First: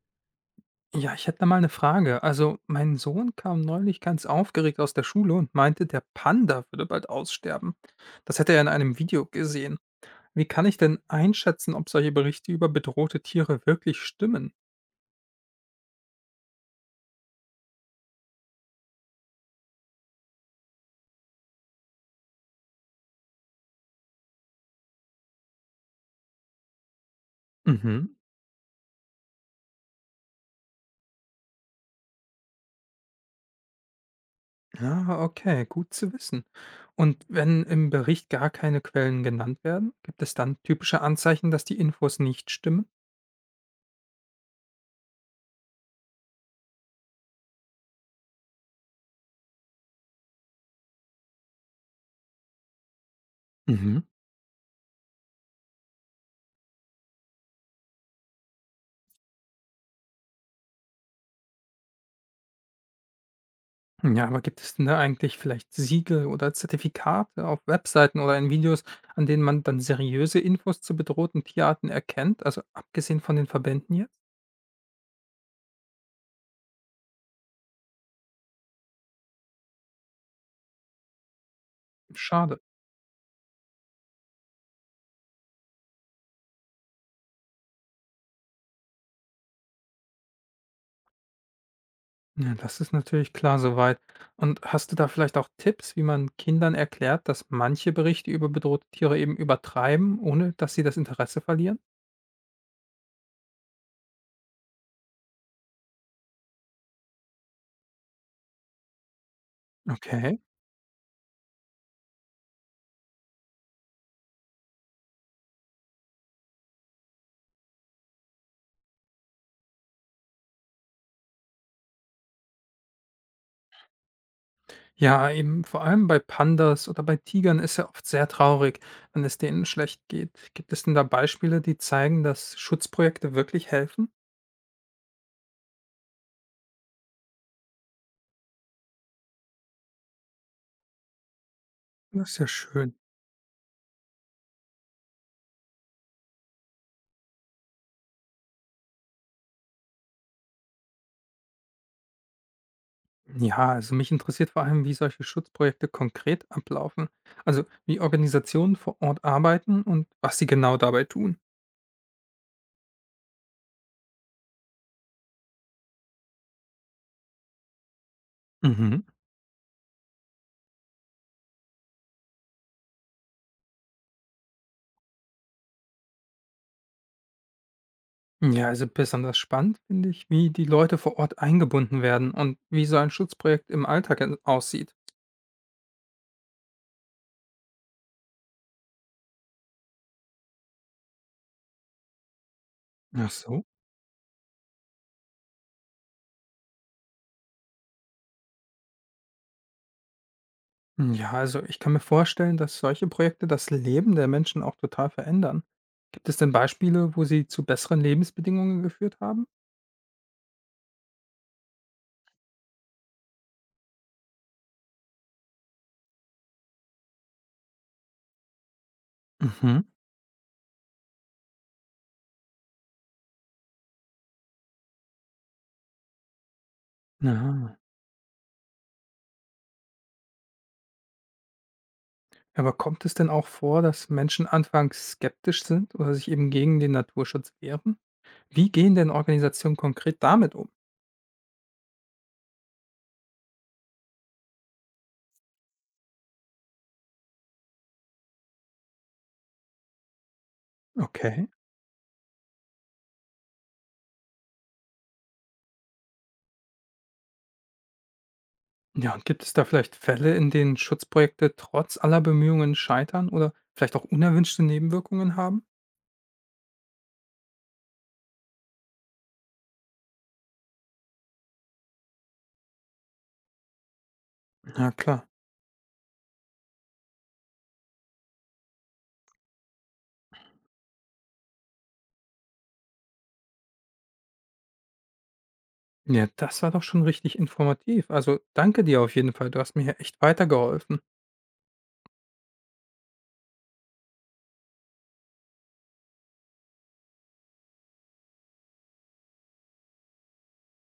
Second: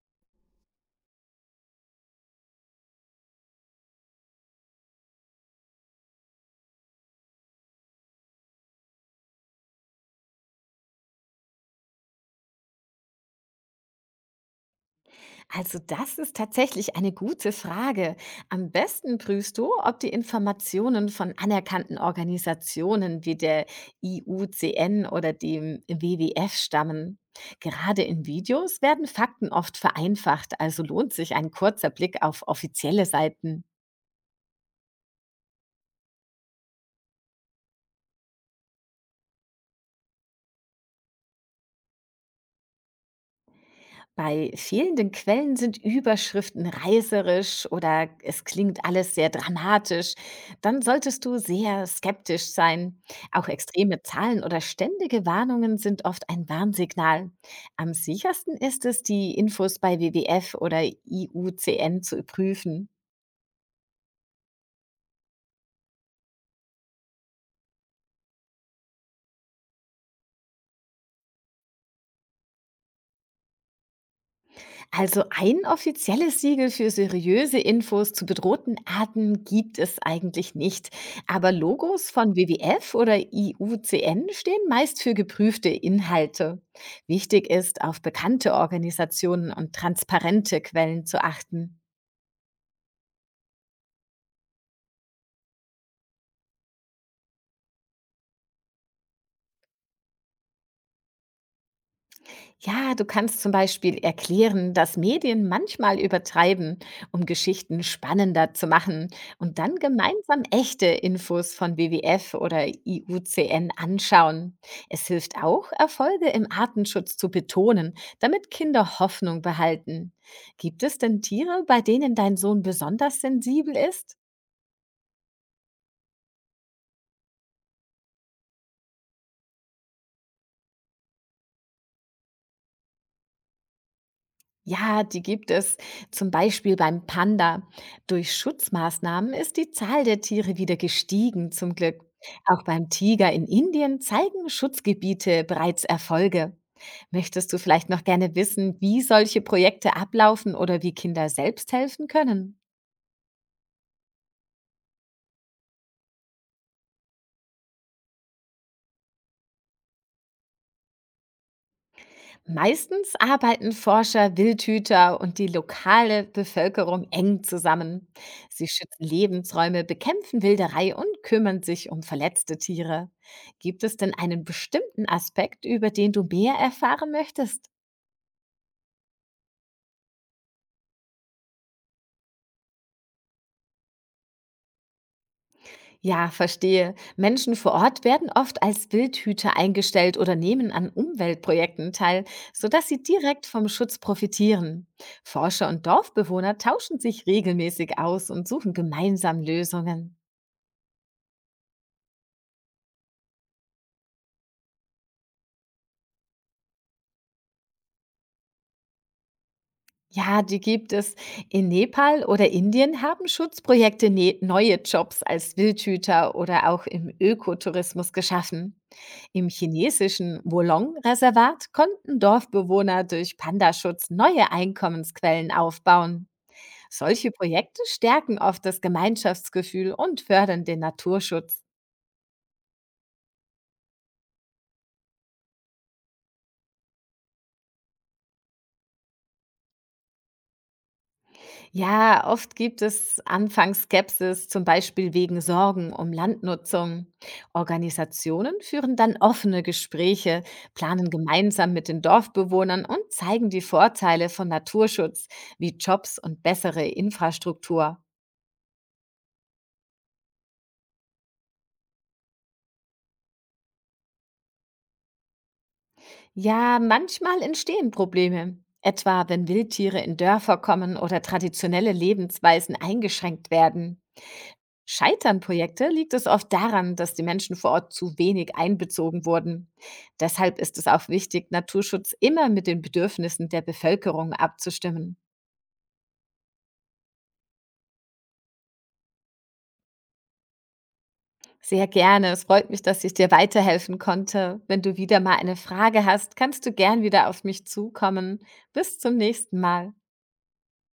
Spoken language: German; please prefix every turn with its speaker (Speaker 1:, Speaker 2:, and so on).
Speaker 1: Ja, ich hätte da mal eine Frage. Also, mein Sohn kam neulich ganz aufgeregt aus der Schule und meinte, der Panda würde bald aussterben. Das hätte er in einem Video gesehen. Wie kann ich denn einschätzen, ob solche Berichte über bedrohte Tiere wirklich stimmen?
Speaker 2: Also das ist tatsächlich eine gute Frage. Am besten prüfst du, ob die Informationen von anerkannten Organisationen wie der IUCN oder dem WWF stammen. Gerade
Speaker 1: Mhm.
Speaker 2: in Videos werden Fakten oft vereinfacht, also lohnt sich ein kurzer Blick auf offizielle Seiten.
Speaker 1: Ah, okay, gut zu wissen. Und wenn im Bericht gar keine Quellen genannt werden, gibt es dann typische Anzeichen, dass die Infos nicht stimmen?
Speaker 2: Bei fehlenden Quellen sind Überschriften reißerisch oder es klingt alles sehr dramatisch. Dann solltest du sehr skeptisch sein. Auch
Speaker 1: Mhm.
Speaker 2: extreme Zahlen oder ständige Warnungen sind oft ein Warnsignal. Am sichersten ist es, die Infos bei WWF oder IUCN zu prüfen.
Speaker 1: Ja, aber gibt es denn da eigentlich vielleicht Siegel oder Zertifikate auf Webseiten oder in Videos, an denen man dann seriöse Infos zu bedrohten Tierarten erkennt? Also abgesehen von den Verbänden jetzt?
Speaker 2: Also ein offizielles Siegel für seriöse Infos zu bedrohten Arten gibt es eigentlich nicht. Aber Logos von
Speaker 1: Schade.
Speaker 2: WWF oder IUCN stehen meist für geprüfte Inhalte. Wichtig ist, auf bekannte Organisationen und transparente Quellen zu achten.
Speaker 1: Ja, das ist natürlich klar soweit. Und hast du da vielleicht auch Tipps, wie man Kindern erklärt, dass manche Berichte über bedrohte Tiere eben übertreiben, ohne dass sie das Interesse verlieren?
Speaker 2: Ja, du kannst zum Beispiel erklären, dass Medien manchmal übertreiben, um Geschichten spannender zu machen und dann
Speaker 1: Okay.
Speaker 2: gemeinsam echte Infos von WWF oder IUCN anschauen. Es hilft auch, Erfolge im Artenschutz zu betonen, damit Kinder Hoffnung behalten. Gibt es denn Tiere, bei denen dein Sohn besonders sensibel ist?
Speaker 1: Ja, eben vor allem bei Pandas oder bei Tigern ist er oft sehr traurig, wenn es denen schlecht geht. Gibt es denn da Beispiele, die zeigen, dass Schutzprojekte wirklich helfen?
Speaker 2: Ja, die gibt es. Zum Beispiel beim Panda. Durch Schutzmaßnahmen ist die Zahl der Tiere wieder gestiegen, zum Glück.
Speaker 1: Das ist ja
Speaker 2: Auch beim
Speaker 1: schön.
Speaker 2: Tiger in Indien zeigen Schutzgebiete bereits Erfolge. Möchtest du vielleicht noch gerne wissen, wie solche Projekte ablaufen oder wie Kinder selbst helfen können?
Speaker 1: Ja, also mich interessiert vor allem, wie solche Schutzprojekte konkret ablaufen. Also wie Organisationen vor Ort arbeiten und was sie genau dabei tun.
Speaker 2: Meistens arbeiten Forscher, Wildhüter und die lokale Bevölkerung eng zusammen. Sie
Speaker 1: Mhm.
Speaker 2: schützen Lebensräume, bekämpfen Wilderei und kümmern sich um verletzte Tiere. Gibt es denn einen bestimmten Aspekt, über den du mehr erfahren möchtest?
Speaker 1: Ja, also besonders spannend finde ich, wie die Leute vor Ort eingebunden werden und wie so ein Schutzprojekt im Alltag aussieht.
Speaker 2: Ja, verstehe. Menschen vor Ort werden oft als Wildhüter eingestellt oder nehmen an Umweltprojekten teil, sodass sie
Speaker 1: Ach
Speaker 2: direkt
Speaker 1: so.
Speaker 2: vom Schutz profitieren. Forscher und Dorfbewohner tauschen sich regelmäßig aus und suchen gemeinsam Lösungen.
Speaker 1: Hm, ja, also ich kann mir vorstellen, dass solche Projekte das Leben der Menschen auch total verändern. Gibt es denn Beispiele, wo sie zu besseren Lebensbedingungen geführt haben?
Speaker 2: Ja, die gibt es. In Nepal oder Indien haben Schutzprojekte ne neue Jobs als Wildhüter oder auch im Ökotourismus geschaffen. Im
Speaker 1: Mhm.
Speaker 2: chinesischen Wolong-Reservat konnten Dorfbewohner durch Pandaschutz neue Einkommensquellen aufbauen. Solche
Speaker 1: Ja.
Speaker 2: Projekte stärken oft das Gemeinschaftsgefühl und fördern den Naturschutz.
Speaker 1: Aber kommt es denn auch vor, dass Menschen anfangs skeptisch sind oder sich eben gegen den Naturschutz wehren? Wie gehen denn Organisationen konkret damit um?
Speaker 2: Ja, oft gibt es anfangs Skepsis, zum Beispiel wegen Sorgen um Landnutzung. Organisationen führen dann offene Gespräche, planen
Speaker 1: Okay.
Speaker 2: gemeinsam mit den Dorfbewohnern und zeigen die Vorteile von Naturschutz wie Jobs und bessere Infrastruktur.
Speaker 1: Ja, und gibt es da vielleicht Fälle, in denen Schutzprojekte trotz aller Bemühungen scheitern oder vielleicht auch unerwünschte Nebenwirkungen haben?
Speaker 2: Ja, manchmal entstehen Probleme, etwa wenn Wildtiere in Dörfer kommen oder traditionelle Lebensweisen eingeschränkt werden.
Speaker 1: Ja, klar.
Speaker 2: Scheitern Projekte liegt es oft daran, dass die Menschen vor Ort zu wenig einbezogen wurden. Deshalb ist es auch wichtig, Naturschutz immer mit den Bedürfnissen der Bevölkerung abzustimmen.
Speaker 1: Ja, das war doch schon richtig informativ. Also danke dir auf jeden Fall. Du hast mir hier echt weitergeholfen.
Speaker 2: Sehr gerne. Es freut mich, dass ich dir weiterhelfen konnte. Wenn du wieder mal eine Frage hast, kannst du gern wieder auf mich zukommen. Bis zum nächsten Mal.